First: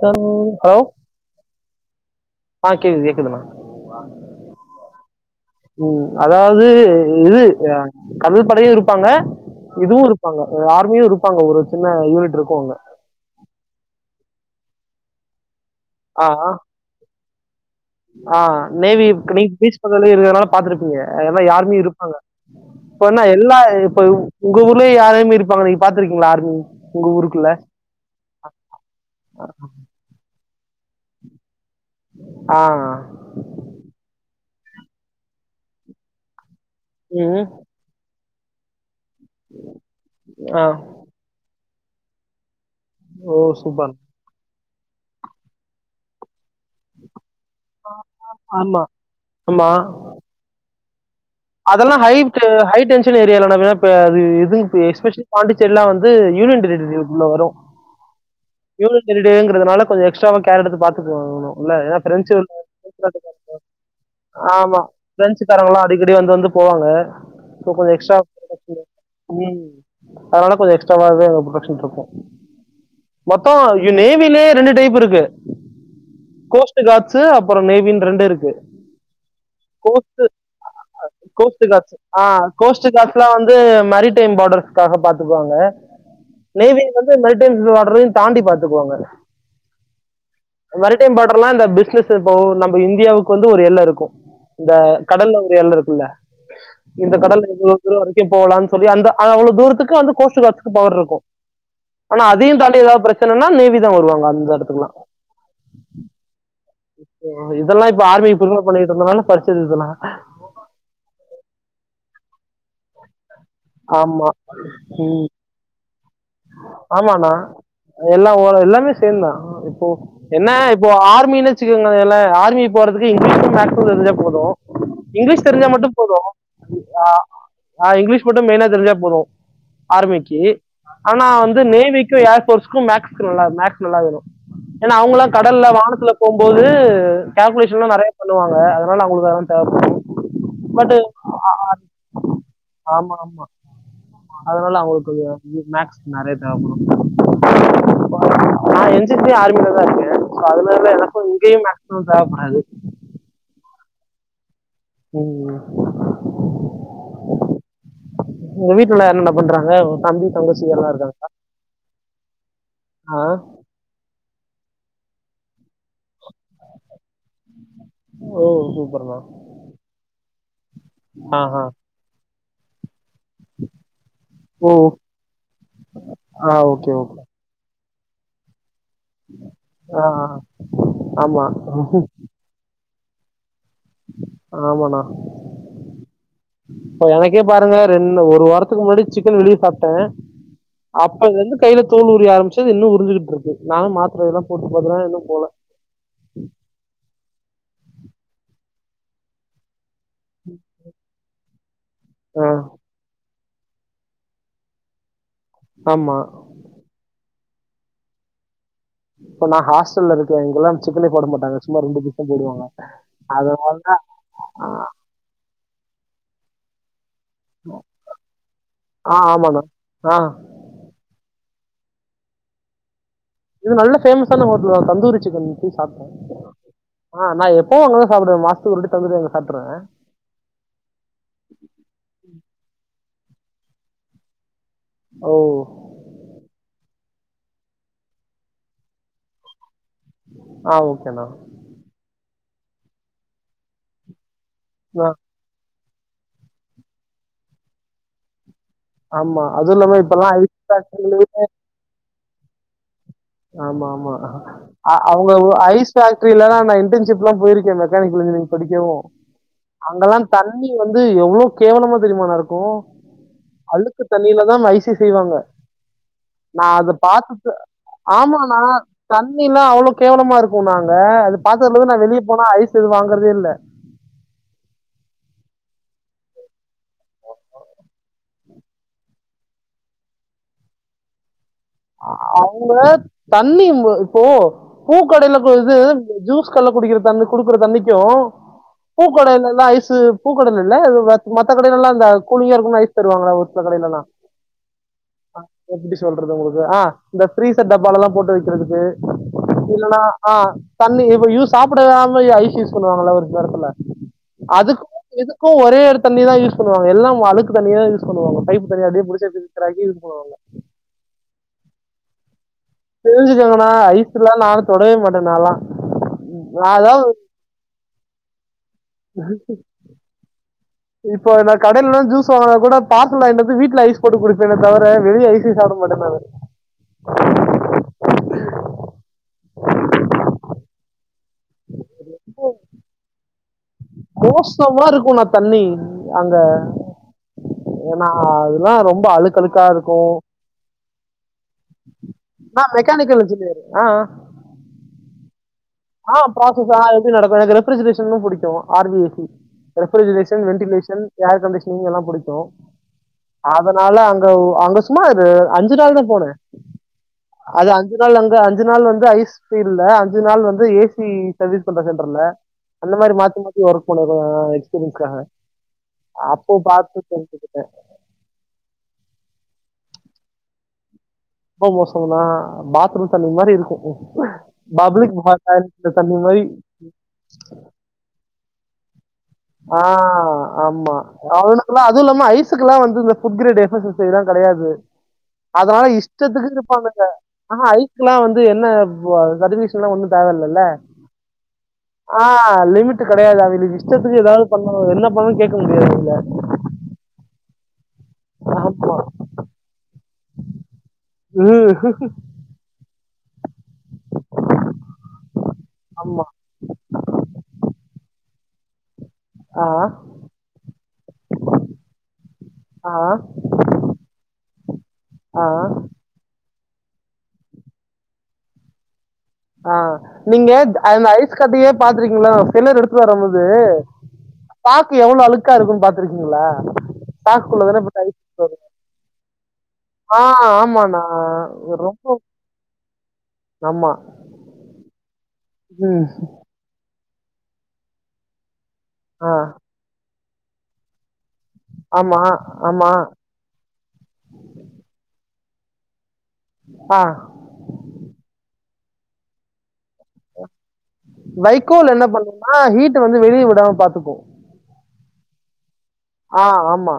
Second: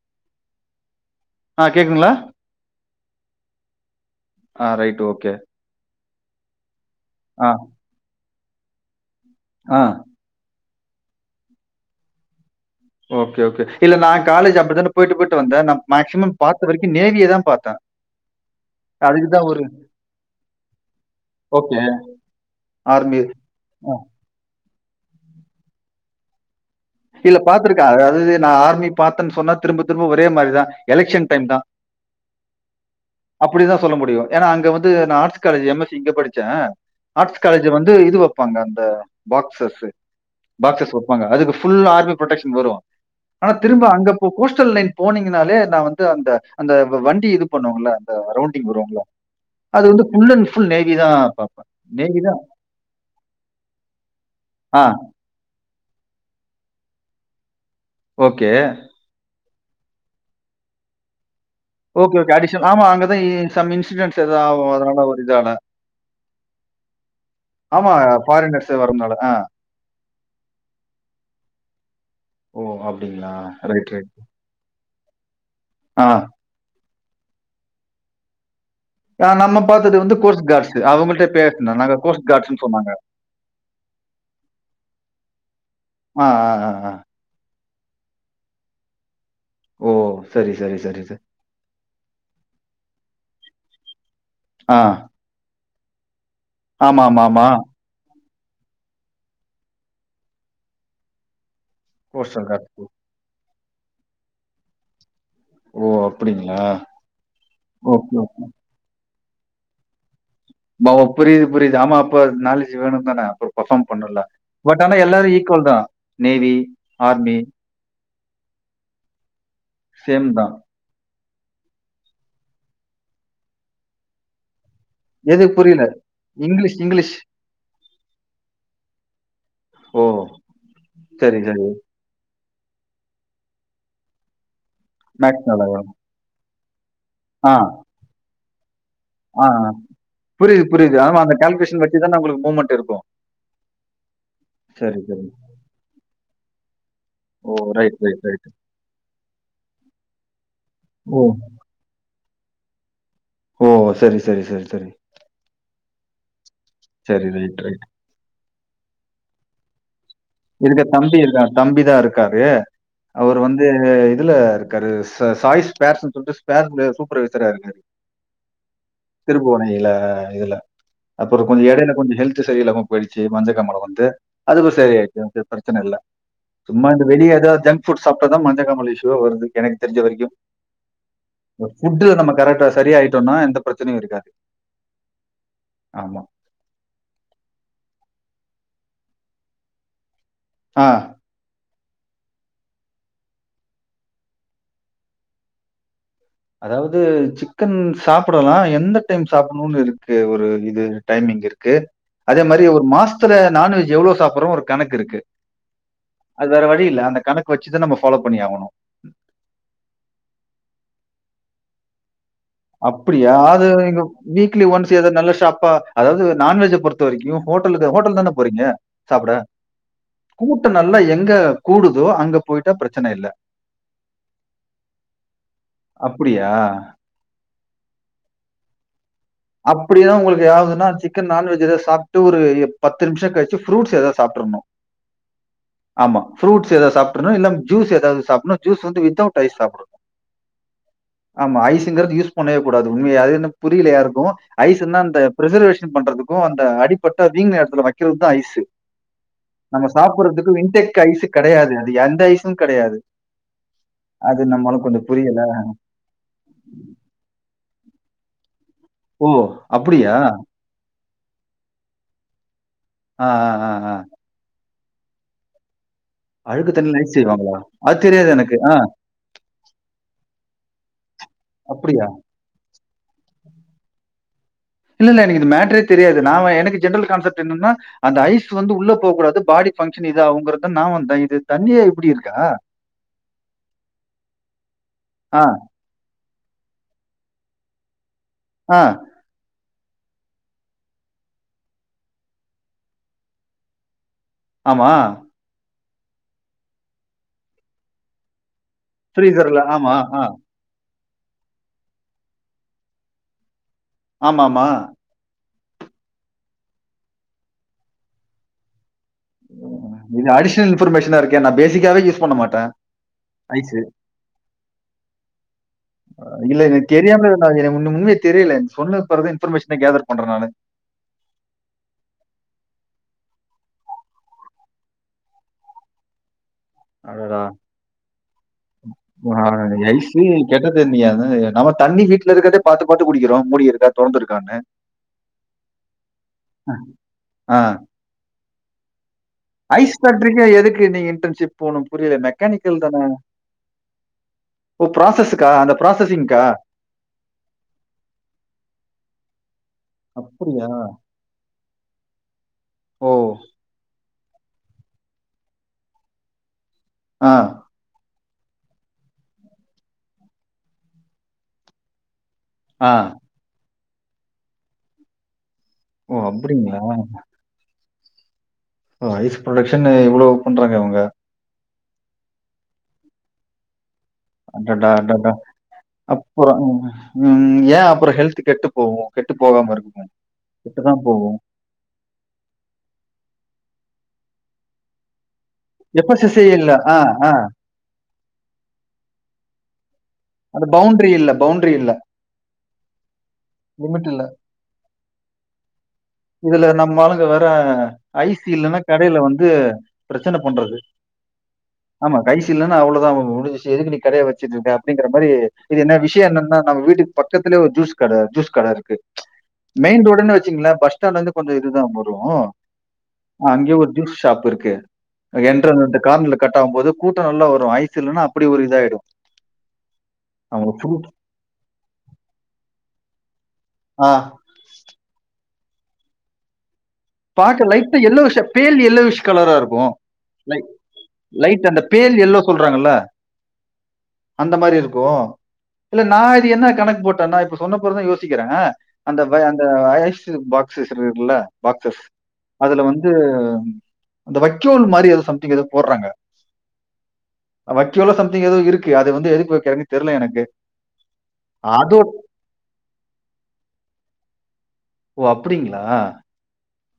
Hello ஆ கேக்குங்களா? ஆ கேக்குது கேக்குதுண்ணா ஆ ரைட்டு ஓகே ம் அதாவது இது ஆ, கடற்படையும் இருப்பாங்க ஆ. இதுவு இரு இருப்பாங்க ஆர்மியும் இருப்பாங்க ஒரு சின்ன யூனிட் இருக்கும் அங்க ஓகே ஓகே இல்ல நா காலேஜ் அப்புடித்தானே போயிட்டு போயிட்டு வந்தே ந ஆ மேக்சிமம் ஆ, பாத்த வரைக்கும் நேவியைதா பாத்தா ஆ நேவி நீ பீஸ் பண்ணதுலே இருக்கறதுனால பாத்திருப்பீங்க ஆனா ஓகே. ஆர்மியும் இருப்பாங்க இப்ப ஆர்மி. என்ன எல்லா அ இப்ப உங்க ஊர்லயே ஆர்மி இருப்பாங்க நீங்க பாத்திருக்கீங்களா ஆர்மி உங்க இல்ல ஊருக்குள்ள பாத்திருக்கே அதாவது நா ஆர்மி பாத்தேன்னு சொன்னா திரும்ப திரும்ப ஒரே மாரி தா எலெக்சன் டைம் தா. ஆ அப்படிதாசொல்ல முடியு ஏன்னா அங்க வந்து நா arts college M S C இங்க படிச்சேன் ஆர்ட்ஸ் ம் காலேஜ் இங்க வந்து இது வெப்பாங்க அந்த பாக்சஸ் ஆ பாக்சஸ் வெப்பாங்க அதுக்கு ஃபுல் ஆர்மி ப்ரொடெக்ஷன் வரு ஓ ஆனா திரும்ப சூப்பர் அங்க போஸ்டல் லைன் போனீங்னாலே நா வந்து அந்த அந்த வண்டி இது பண்ணுவோள அந்த ரவுண்டிங் ஆமா வருவங்களா அது வந்து ஃபுல் அண்ட் ஃபுல் நேவி தா அதெல்லா ஹய் டென்ஷன் ஏரியல வேணா எது ஆ எஸ்பெஷலி பாண்டிச்சேரி எல்லா வந்து யூனியன் டெரிடரிக்குள்ள வரும் ஓகே யூனியன் டெரிங்கிறதுனால கொஞ்சம் எக்ட்ராவ கேர் எடுத்து பாத்துகுவாங்க ஓகே, ஓகே. இன்னு அடிஷனல் ஆமா அங்க தான் இ சம் இன்சிடென்ட்ஸ் எதா ஆகும். ஆமா அதனால ஒரு இதால. பிரெஞ்சுக்காரங்கல்லா அடிக்கடி வந்து வந்து போவாங்க இப்போ ஆமா கொஞ்சம் எக்ஸ்ட்ரா ஃபாரினர்ஸ் வரதுனால. ஆ. [unintelligible] ம் அதனால கொஞ்சம் எக்ஸ்ட்ராவாவே அங்கு புரொடெக்ஷன் இருக்கும் ஓ அஃ மொத்தோ நேவிலயே ரெண்டு டைப் இருக்கு ஆ. கோஸ்ட் ட்டு காட்சு அப்பரோ நேவின்னு ரெண்டு இருக்கு ஆ நம்ம பாத்தது வந்து கோஸ்ட் கார்ட்ஸ் அவங்கள்ட பேசன நாங்க ஆ கோஸ்ட் கார்ட்ஸ்ன்னு சொன்ன கோஸ்ட்டு காட்ஸ் வந்து மேரிடைம் பார்டர்ஸ்க்காக பாத்துக்குவாங்க ஆ ஆ ஆ ஆ மேரிடைம் பார்டர்ஸ் தாண்டி பாத்துக்குவாங்க ஓ சரி சரி சரி சரி ப்பல்லாம் இந்த பிசினஸ் இப்போ நம்ம இந்தியாவுக்கு வந்து ஒரு எல்ல இருக்கும் இந்த ஆ. கடல்லல ஒரு எல்ல இருக்கும்ல்ல இந்த ஆமாமாமா. கடலுது தூர வரைக்கும் போகலான்னு சொல்லி அந்த அவ்வளவு தூரத்துக்கு அந்த கோஸ்ட் கார்ட்ஸுக்கு பவர் இருக்கும் ஆனா கோஸ்டல் அதையும் தாண்டி கார்ட்ஸ். ஏதாவது பிரச்சனன்னா நேவி தான் வருவாங்க அந்த இடத்துக்குல்லாம் ஓ அப்புடிங்ளா இப்போ இதெல்லா இப்போ ஆர்மிக்கு பிரிப்பேர் பண்ணிக்கிட்டு இருந்ததுனால படிச்சிது இதெல்லா மாமா புரிது புரிது ஆமா அப்ப நாலேஜ் வேணும் தான அப்றோ பர்ஃபார்ம் பண்ணோல்ல ஆமா பட் ஆனா எல்லாரு ம். ஈக்குவல் தா ஆமாண்ணா எல்லா ஓர எல்லாமே சேந்தா இப்போ சேம் என்ன தான் இப்போ ஆர்மின்னு வெச்சுக்கோங்ல ஆர்மி போறதுக்கு இங்கிலீஷும் மேக்ஸ்சு தெரிஞ்சா போது எது இங்கிலீஷ் தெரிஞ்சா புரியல மட்டு போது இங்கிலீஷ் ஆ இங்கிலீஷ் ஆ இங்கிலீஷ் மட்டு மெய்னா தெரிஞ்சா போது ஓ ஆர்மிக்கி ஆனா சரி வந்து சரி நேவிக்கு ஏர் போர்ஸ்க்கு மேக்ஸ்க்கு மேக்ஸ் நல்லா வேனு ஏன்னா அவங்கல்லா மேக்ஸ் கடல்ல நல்லா வரும் வானத்துல போம்போது ஆ கால்குலேஷன்லா நறைய பண்ணுவாங்க அதனால அவுங்களுக்கு அதெல்லா தேவப்படும் புரிது புரிது ஆமா அந்த கால்குலேஷன் வெச்சி தானே உங்களுக்கு மூமண்ட் இருக் ஆமா ஆமா அதனால சரி அவுங்களுக்கு சரி கொஞ்சோ மேக்ஸ் நெறைய தேவப்படு ஓ ரைட் ரைட் ரைட் நா என் சி சி ஆர்மியிலதா இருக்கே சோ அதுனால ஓ எனக்கு இங்கேயும் மேக்சிமம் தேவப்படாது ஓ செரி சேரி செரி சேரி ம் சேரி ரைட் ரைட் உங்க வீட்ல என்னன்ன பண்றாங்க உங்க தம்பி தங்கச்சி இருக்கூ எல்லாம் இருக்காங்க தம்பி இருக்கா தம்பி தா இருக்காரு ஆ அவரு வந் இது இதுல இருக்காரு ச சாய் ஸ்பேர்னு சொல்லிட்டு ஸ்பேர் சூப்பர்வைசரா இருக்காரு ஓ சூப்பர் தா திருபுவனையில இதுல அப்றோ ஆஹா கொஞ்சோ எடைல கொஞ்சோ ஹெல்த் சேரி இல்லாமா போயிடுச்சி மஞ்ச காமல வந்து அதுவு ஓ செரி ஆயிச்சி பிரச்சன இல்ல ஆ சும்மா ஓகே இந்த வெ ஓகே வெளிய ஏதா ஜங்க் புட் சாப்டாதா மஞ்ச காமாலை இஸ்யூ ஏதோ வருது எனக்கு தெரிஞ்ச ஆ ஆ. வரைக்கு ஆமா ஒரு ஃபுட் நம்ம கரெக்டா சரியா ஆயிட்டோம்னா எந்த பிரச்சனையும் இருக்காது. ஆமாண்ணா ஆமா. இப்ப எனக்கே பாருங்க ரெண்டு ஒரு வாரத்துக்கு முன்னாடி சிக்கன் வெளியே சாப்ட ஆ அப்பலைருந்து கையில தோல் உரி ஆரம்பிச்சது இன்னு உரிஞ்சுட்டு இருக்கு நானு மாத்திர இதெல்ல போட்டு பாத்துட்ட இன்னு போல அதாது சிக்கன் சாப்புடலா எந்த டைம் சாப்புட்ணும்னு இருக்கு ஒரு ஒரு இது டைமிங் இருக்கு அதே ஆ, மாரி ஒரு மாச த்துல நான்வெஜ் எவ்லோ சாப்புட்றோ ஒரு கணக்கு இருக்கு ஆமா அது வேற வழி இல்ல அந்த கணக்கு வெச்சுதா நம்ம ஃபாலோ பண்ணியாகணு இப்ப நான் ஹாஸ்டல்ல இருக்க இங்கல்லா சிக்கனே போட மாட்டங்க சும்மா ரெண்டு பீஸ் தா போடுவாங்க அப்புடியா அது அதனால இங்க வீக்லி ஒன்ஸ் ஏதா நல்ல ஷாப்பா அதாவது நான்வெஜ்ஜ பொறுத்த வரைக்கு ஹோட்டலுக்கு ஹோட்டல் தானே போறீங்க ஆ சாப்ட ஆமாண்ணா ஆ கூ ட்டோ நல்லா எங்க கூடுதோ அங்க போயிட்டா பிரச்சன இல்ல இது நல்ல ஃபேமஸான ஹோட்டல் தா தந்தூரி சிக்கன் போயி சாப்டே அப்படியா? ஆ நா எப்பவு அங்கதா போய் சாப்புவே மாச த்துக்கு ஒரு வாட்டி தந்தூரி அங்க சாப்புட்ருவ அப்புடினா உங்களுக்கு எதாவுதுன்னா சிக் கன் நான்வெஜ் ஏதோ சாப்டு ஒரு பத்து நிமிஷோ கழிச்சு புருட்ஸ் ஏதாவது சாப்புட்ருன்னு ஓ ஆமா ஃபுர்ட்ஸ் ஏதாது சாப்புட்ருணு இல்ல ஜூஸ் ஏதாது சாப்புன்னு ஜூஸ் வந்து வித் தவுட் ஐஸ் சாப்புடுணு ஆ ஓகேண்ணா ம ஐஸுங்கறது யூஸ் பண்ணவே கூடாது உண்மைய அது இன்னு புரியல யாருக்கு ஐஸ்சுன்னா ஆ, அந்த பிசர்வேஷன் பண்றதுக்கு அந்த அடிப்பட்டா வீங்குன எடத்துல வெக்கறதுதா ஐஸு ஆமா அதுவும் நம்ம இல்லாம இப்பெல்லாம் ஐஸ் சாப்படுறதுக்கு வின்டெக் ஃபேக்டரியில ஐஸு கெடையாது அது எந்த ஐஸு கெடையாது ஆமாம்மா அ அவுங்க ஒ ஐஸ் ஃபேக்ட்ரீல தா இன்டன்ஷிப்லா போயிருக்க மெக்கானிக்கல் இன்ஜினிரிங் படிக்கவு ஓ அப்படியா அங்கல்லா தண் ணி வந்து எவ்வளோ கேவலமா தெரியுமா ணா இருக்கு அ அ அ அ தண்ணீலதா ஐசே செய்வாங்க நா அழுக்கு அத தண்ணியில் ஐஸ் பாத்துட்டு செய்வாங்களா அது தெரியாது எனக்கு ஆமாண்ணா ஆ தண்ணீலா அவ்வளோ கேவலமா இருக்குணா அங்க அது பாத்ததுலருந்து நா அப்படியா வெளிய போனா ஐஸ் ஸு வாங்கறதே இல்ல இல்ல இல்ல எனக்கு இந்த மேட்டரே தெரியாது நா வ எனக்கு ஜென்ரல் கான்செப்ட் என்னன்னா அந்த ஐஸ் வந்து உள்ள போக்கூடாது பாடி பங்க்ஷன் இதாகுங்கறது நா வந்த இது தண்ணியே இப்படி இருக்கா அவுங்க தண்ணி இம்பு இப்போ பூக்கடல ஆ கு இது ஜூஸ் கடல குடிக்கற தண்ணி குடுக்கற தண்ணிக்கு அ பூக்கடைலெல்லா ஐஸு பூக்கடையில இல்ல இது மத் மத்த கடைலெல்லா இந்த கூழிங்கா இருக்கும்ன்னு ஐஸ் தருவாங்கல்ல ஒரு சில கடைலலா ஆமா ஹ எப்படி சொல்றது உங்களுக்கு ஆ இந்த பிரீஸ்சர் டப்பாலலா போட்டு வைக்கறதுக்கு ஃப்ரீசர்ல ஆமா இல்லன்னா ஆ அ தண்ணி ஏவு யூ சாப்பிடயாம யா ஐஸ் யூஸ் பண்ணுவாங்கல்லா ஒரு படத்துல ஆமா ஆமா அதுக்கு எதுக்கு ஒரே ஒரு தண்ணீ தா யூஸ் பண்ணுவாங்க எல்லா உ அழுக்கு தண்ணி தா யூஸ் பண்ணுவாங்க பைப்பு தண்ணி அப்படியே புடிச் இது அடிஷனல் இன்பர்மேஷனா இருக்கே நா பேசிக்காவே யூஸ் பண்ண மாட்டே தெரிஞ்சுக்கங்கன்னா ஐஸ்லா நானு தொடவே மாட்ட நாலா நா அதாவ் அது உன்னு உன்னுமே தெரில நீ சொன்து அப்பறோ தா இன்ஃபர்மேஷனே கேதர் பண்ற நானு இப்ப நா கடைலலா ஜூஸ் வாங்கனா கூட பார்சல் வாயின்ட்டு வந்து வீட்டுல ஐஸ் போட்டு குடிப்பேனே தவர வெளிய ஐசே சப்படமாட்ட நானு அடடா [unintelligible] அ நம்ம தண்ணீ வீட்ல இருக்கறதே பாத்து பாத்து குடிக்கறோ முடி மோசமா இருக்கு நா தண்ணி அங்க ஆ நா அதுலா ரொம்ப அழுக் ஐஸ் ஃபேக்டரிக்கு எதுக்கு நீங்க இன்டர்ன்ஷிப் போணு புரில நான் மெக்கானிக்கல் தான இன்ஜினியர் ஆ ஓ பிராசஸ்க்கா அந்த ஆ பிராசஸ் ஆ எப்டி நடக்கு எனக்கு ரெஃப்ரிஜரேஷனு புடிக்கு R P S C refrigeration அப்படியா? வென்டிலேஷன் ஏர் கண்டிஷனிங் எல்லா புடிக்கு ஓ! அதனால அ ங்க அங்க சுமா ஒரு அஞ்சு நாள் தா போன அ அது அஞ்சு நாள் அங்க அஞ்சு நாள் வந்து ஐஸ் பீல் ல அஞ்சு நாள் வந்து த ஏ சி சர்வீஸ் பண்ற சென்டர்ல ஆ. அந்த மாரி மாத்தி மாத் சி ஒர்க் பண்ண தா எக்ஸ்பிரியன்ஸ்காக ஓ அப்போ அப்படிங்களா? பாத்து தெரிச்சிகிட்ட அ ஐஸ் ப்ரொடக்ஷன் இவ்வளோ பண்றாங்க அவங்க ரொம்ப மோசமனா பாத்ரூம் தண்ணி மாரி இருக்கு அடடா அடடா மாதிரி அப்பறோ ம் ஏ அப்பறோ ஹெல்த்து கெட்டு போவு ஆ ஆமா அவனு ஃபுல்லா அதுவுல்லாம ஐஸுக்குலா வந்து இந்த food grade S S S I லா கெடையாது அதனால எஃப்எஸ்எஸ்ஐ இஷ்டத்துக்கு இல்ல. ஆ, இருப்பானுங்க ஆ. ஆஹா ஐஸ்க்ல்லா வந்து என்ன ப் [unintelligible] சில்லா ஒன்னு தேவயில்லல்ல அது பவுண்டரி இல்ல பவுண்டரி இல்ல ஆ லிமிட்டு கெடையாது அதுல் நீ இஷ்ட லிமிட் இல்ல துக் பண்ணு என்ன பண்ணணு கே்க முடியாதுல இதுல நம்ம ஆளுங்க வேற ஐஸ் இல்லன்னா அவங்கள ஆமா கடைல வந்து ப்ரெச்சன பண்றது உம் ஆமா ஐஸ் ஸு இல்லனா அவ்ளோதா முடிஞ்சிச்சு எதுக்கு நீ கடைய வெச்சிட்ருக்க அப்டிங்கிறமாரி இது என்ன விஷயோ ஆமா என்னனா நம் வீட்டுக்கு பக்கத்திலே ஒரு ஜூஸ் கட ஜூஸ் கட இருக்கு ஆ மெயின் ரோடுன் வெச்சீங்ளே ஃபஸ் ஸ்டாண்லந்து கொஞ்சோ இதுதா வரு ஆ அங்யே ஒரு ஜூஸ் ஷாப் இருக்கு அ ஆ என்ட்ரென் ரெண்டு கார்னர்ல கட்டாகும் போது கூட்டோ நல்லா வரு ஐஸ் இல்லன்னா அப்படி ஒரு இதாயிடு ஆ நீங்க அந்த ஐஸ் கடையே பாத்துருக்கீங்களா செலர் எடுத்துட் வரம்போது ஆ பாக்க எவ்வளோ அழுக்கா இருக்குன் பாத்துருக்கீங்களா பாக்க லைட்டா எல்லோயிஷ் பேல் எல்லோவிஷ் கலராருக்கு ஆ லை ஆமாண்ணா லைட் அந்த பேர் ரொம்ப எல்லோ சொல்றாங்கல ஆமா அந்த மாரி இருக்கோ இல்ல ம் நா இது என்ன கணக்கு போட்டனா இப்ப சொன்னப்பறந்தா யோசிக்கிற அந்த ஆ வ அந்த ஐஷ் இருக் பாக்ஸ் இருக்குல பாக் சஸ் ஆமா அதுல ஆமா வந்து அந்த வக்கோல் மாரி எதோ சம்திங் எதோ போட்றாங்க ஆ அ வக்யோலோ சம்திங் எததோ இருக்கு அது வந்து எதுக் வெக்கறாங்க வைகோல் என்ன அதோட பண்ணுனா ஹீட்டு வந்து வெளியே விடாம பாத்துக்கு ஓ அப்படிங்ளா ஆ ஆமா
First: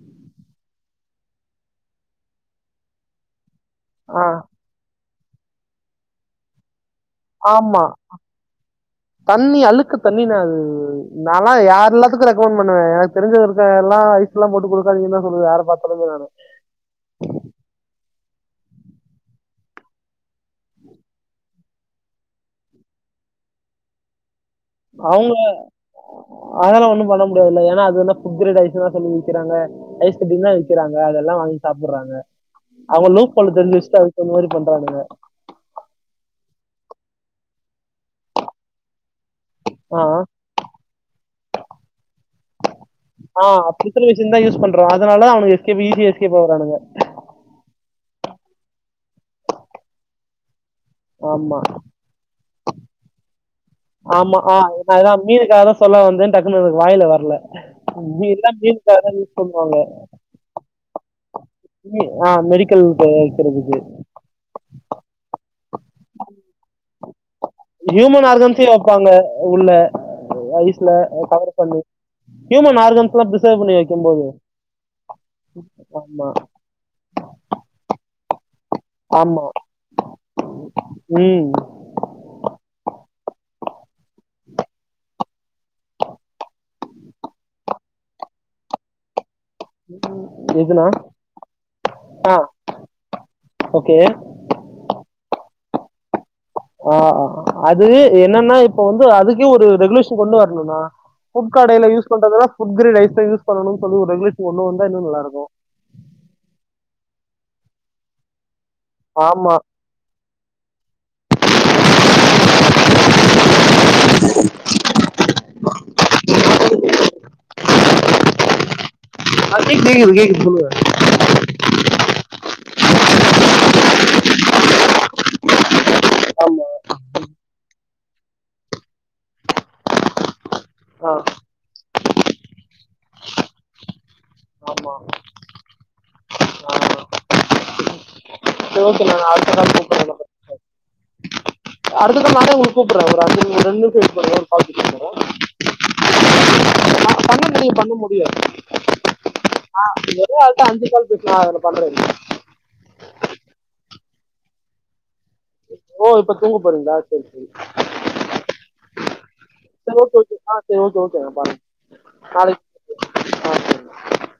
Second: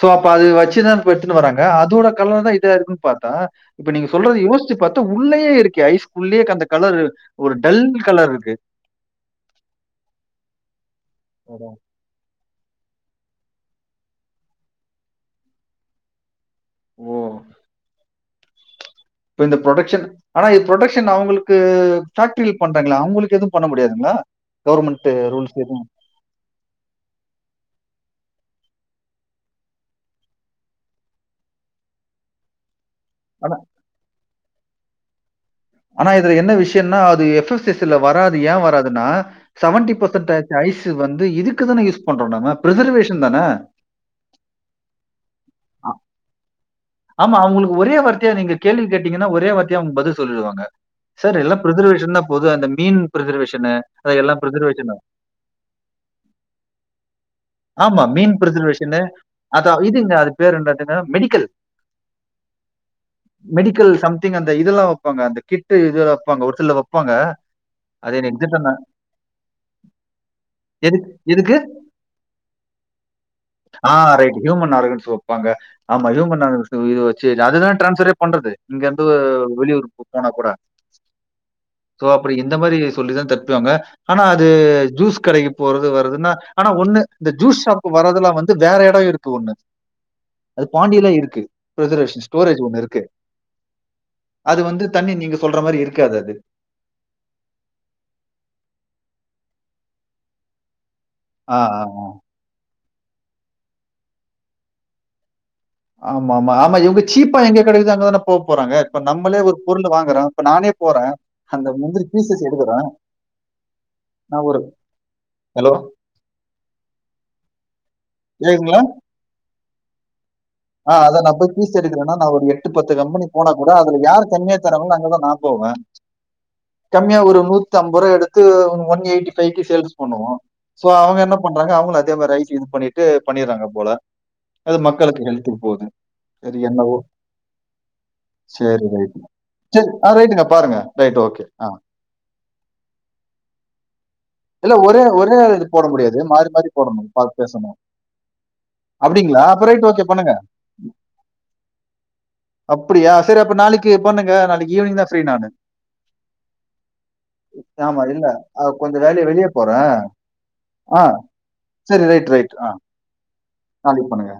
சோ அப்ப அது வச்சுதா இப்ப எத்துனு வராங்க அதோட கலர்தா இதா இருக்குன் பாத்தா இப்ப நீங்க ஆ, சொல்றது யோ ஸ்ச்சு பாத்தா உள்ளேயே இருக்கே ஐஸ்குள்யே அந்த கலரு ஒரு ஆமா. டல் கலருக்கு தண்ணி அழுக்கு தண்ணிணா அது நாலா யார்ல்லா துக்கு ரெக்கமண் பண்ணுவ எனக் தெரிஞ்சவருக்க எல்லா ஐஸ்லா போட்டு குடுக்காதிங்கனுதா சொல்லுவ யார பாத்தாலுமே நானு ஓ இப்ப இந்த ப்ரொடக்க்ஷன் ஆனா இது ப்ரொடக்க்ஷன் அவங்களுக்கு ஃபேக்ட்ரில் பண்றாங்களே அவுங்களுக்கு எதுவு பண்ண முடியாதுங்ளா அவுங்க அதெல்லா ஒண்ணு பண்ண முடியாதுல்ல ஏன்னா அதுனா ஃபுட் க்ரேட் ஐஸுனா சொல்லி விக்கிறாங்க ஐஸ் கட்டின்தா விக்கிறாங்க அதெல்லா வாங்கி சாப்பிற்றாங்க அவுங்க லோ க்கலு ஆனா தெரிஞ்சு வெஷ்தா அதுக் தகுந்த மாரி பண்றானுங்க ஆனா இதுல என்ன விஷயன்னா அது எஃப் எஃப் எஸ் எ ல வராது ஏ வராதுன்னா செவன்டி ஆ, பேசன்டே ஆ. ஐஸ் வந்து இதுக்கு தான யூஸ் பண்றோ நாம்ம ப்ரிசர்வேஷன்தான ப்ரிசர்வேஷன்தா யூஸ் பண்றோ அதனால்தா அவனுங்க எஸ்கேப்பு அ ஈஸியா எஸ்கேப் ஆவுறானுங்க ஆமா அவுங்களுக்கு ஒரே வார்த்தியா நீங்க கேள்வி கேட்டீங்கன்னா ஒரே வார்த்தியா அவுங்க பதில் சொல்லிடுவாங்க சார் எல்லா ஆமா. ப்ரிசர்வேஷன்தா போது அந்த மீன் ப்ரிசர்வேஷனு ஆமா ஆ அதுதா மீனுக்காகதா சொல்லா வந்தே டக்குன்னு எனக் வாயில வர்ல மெய்னா மீனுக்காகதா அதா இதுங்க அது பேரு என்னாதுங்க மெடிக்கல் ஆ மெடிக்கல் தயாரிக்கிறதுக்கு த்திங்க அந்த இதெல்லா வப்பாங்க அந்த கிட்டு இதெல்லா வெப்பாங்க ஒருசில வெப்பாங்க ஹியூமன் ஆர்கன்ஸே வெப்பாங்க உள்ள ஐஸ்ல எதுக்கு அ பவரு எதுக்கு கம்மி ஹியூமன் ஆர்கன்ஸ்ல்லா ப்ரிசெவ் பண்ணி ஆ வெக்கும்போது ரைட் ஹியூமன் ஆர்கன்ஸ் வைப்பாங்க ஆமா ஹியூமன் ஆர்கன்ஸ் இது வெச்சு அதுதா டிரான்ஸ்பரே பண்றது இங்கந்து ஆமா வெளியூர் போ போனா கூட ம் சோ அப்படி இந்த மாரி சொல்லிதா தப்பிவாங்க ஆனா அது ஜூஸ் கடைக்கு போறது வருதுன்னா ஆனா ஒண்ணு இந்த ஜூஸ் ஷாப் வரதுலா வந்து வேற எடோ இருக்கு கு ஒன்னு அது எதுனா பாண்டில்ல இருக்கு பிரிஸர்வேஷன் ஆ ஸ்டோரேஜ் ஒண்ணு இருக்கு ஓகே அது வந்து தண்ணி நீங்க சொல்ற மாரி இருக்காது அது ஆ அது என்னன்னா இப்ப வந்து அதுக்கே ஒரு ரெகுலேஷன் கொண்டு வரணுன்னா புட் ஆ ஆ கடைல ஆ யூஸ் பண்றது எல்லா [unintelligible] ரைஸ் யூஸ் பண்ணனும்னு சொல்லி ஒரு ரெகுலஷன் கொண்டு வந்தா இன்னு நல்லா இருக்கு ஆமா ஆமா ஆமா இவங்க சீப்பா எங்க கிடைக்கிதோ அங்க தான போ போறாங்க இப்போ நம்மளே ஆமா ஒரு பொருளு வாங்குறோ இப்ப நானே போறே அந்த முந்திரி பீசஸ் எடுக்கறே என்னா ஊரு ஹலோ [unintelligible] கேக்துங்களா அ கேக்குது கேக்குது சொல்லுங்க ஆ அத நா போய் பீஸ் எடுக்றேனா நா ஒரு எட்டு பத்து கம்பனி போனா கூட அதுல யார் கம்மியா தராறங்களோ அங்கதா நா போவே [unintelligible] ஆமா கம்மியா ஒரு நூத்தி ஐம்பருவா எடுத்து ஒன் எயிட்டி பைவ்க்கு சேல்ஸ் பண்ணுவோ சோ அவங்க ஆ என்ன பண்ணுவ அவங்களு அதே மாரி ரைஸ் இது பண்ணிட்டு பண்ணிடறாங்க போல அது ஆமா மக்களுக்கு போகுது சரி ஆஹ் என்னவோ சரி சேரி ஓகே ரைட்டு நான் அடுத்த கால் சேர் ஆ ரைட்டுங்க பாருங்க ரைட் ஓகே ஆ அடுத்தது நானே உங்கள கூப்படறே ஒரு அஞ்சு நிமிக்ஷோ ரைட்டு நிமிஷ வெயிட் பண்ணுங்க கால் இல்ல ஒரே கூப்பிடுறேன் ஒரே இது போட முடியாது மாறி மாறி போடனு பார்த்து பேச [unintelligible] பண்ண முடியாது அப்டிங்களா அப்ப ரைட் ஓகே பண்ணுங்க அஞ்சு கால் பேசலாம் அதில் பண்றேன் அப்படியா சரி அப்ப நாளைக்கு பண்ணுங்க நாளைக்கு ஈவினிங் தா ஃப்ரீ நானு ஓ இப்போ தூங்க போறீங்களா சரி சரி ஆமா இல்ல அது கொஞ் வேலயா வெளியே போறே சரி ஓகே ஓகே சரி ஓகே ஆ ஓகே நான் பாருங்க சேரி ரைட் ரைட் ஆ நாளைக்கு ஆ சரி நாளைக்கு பண்ணுங்க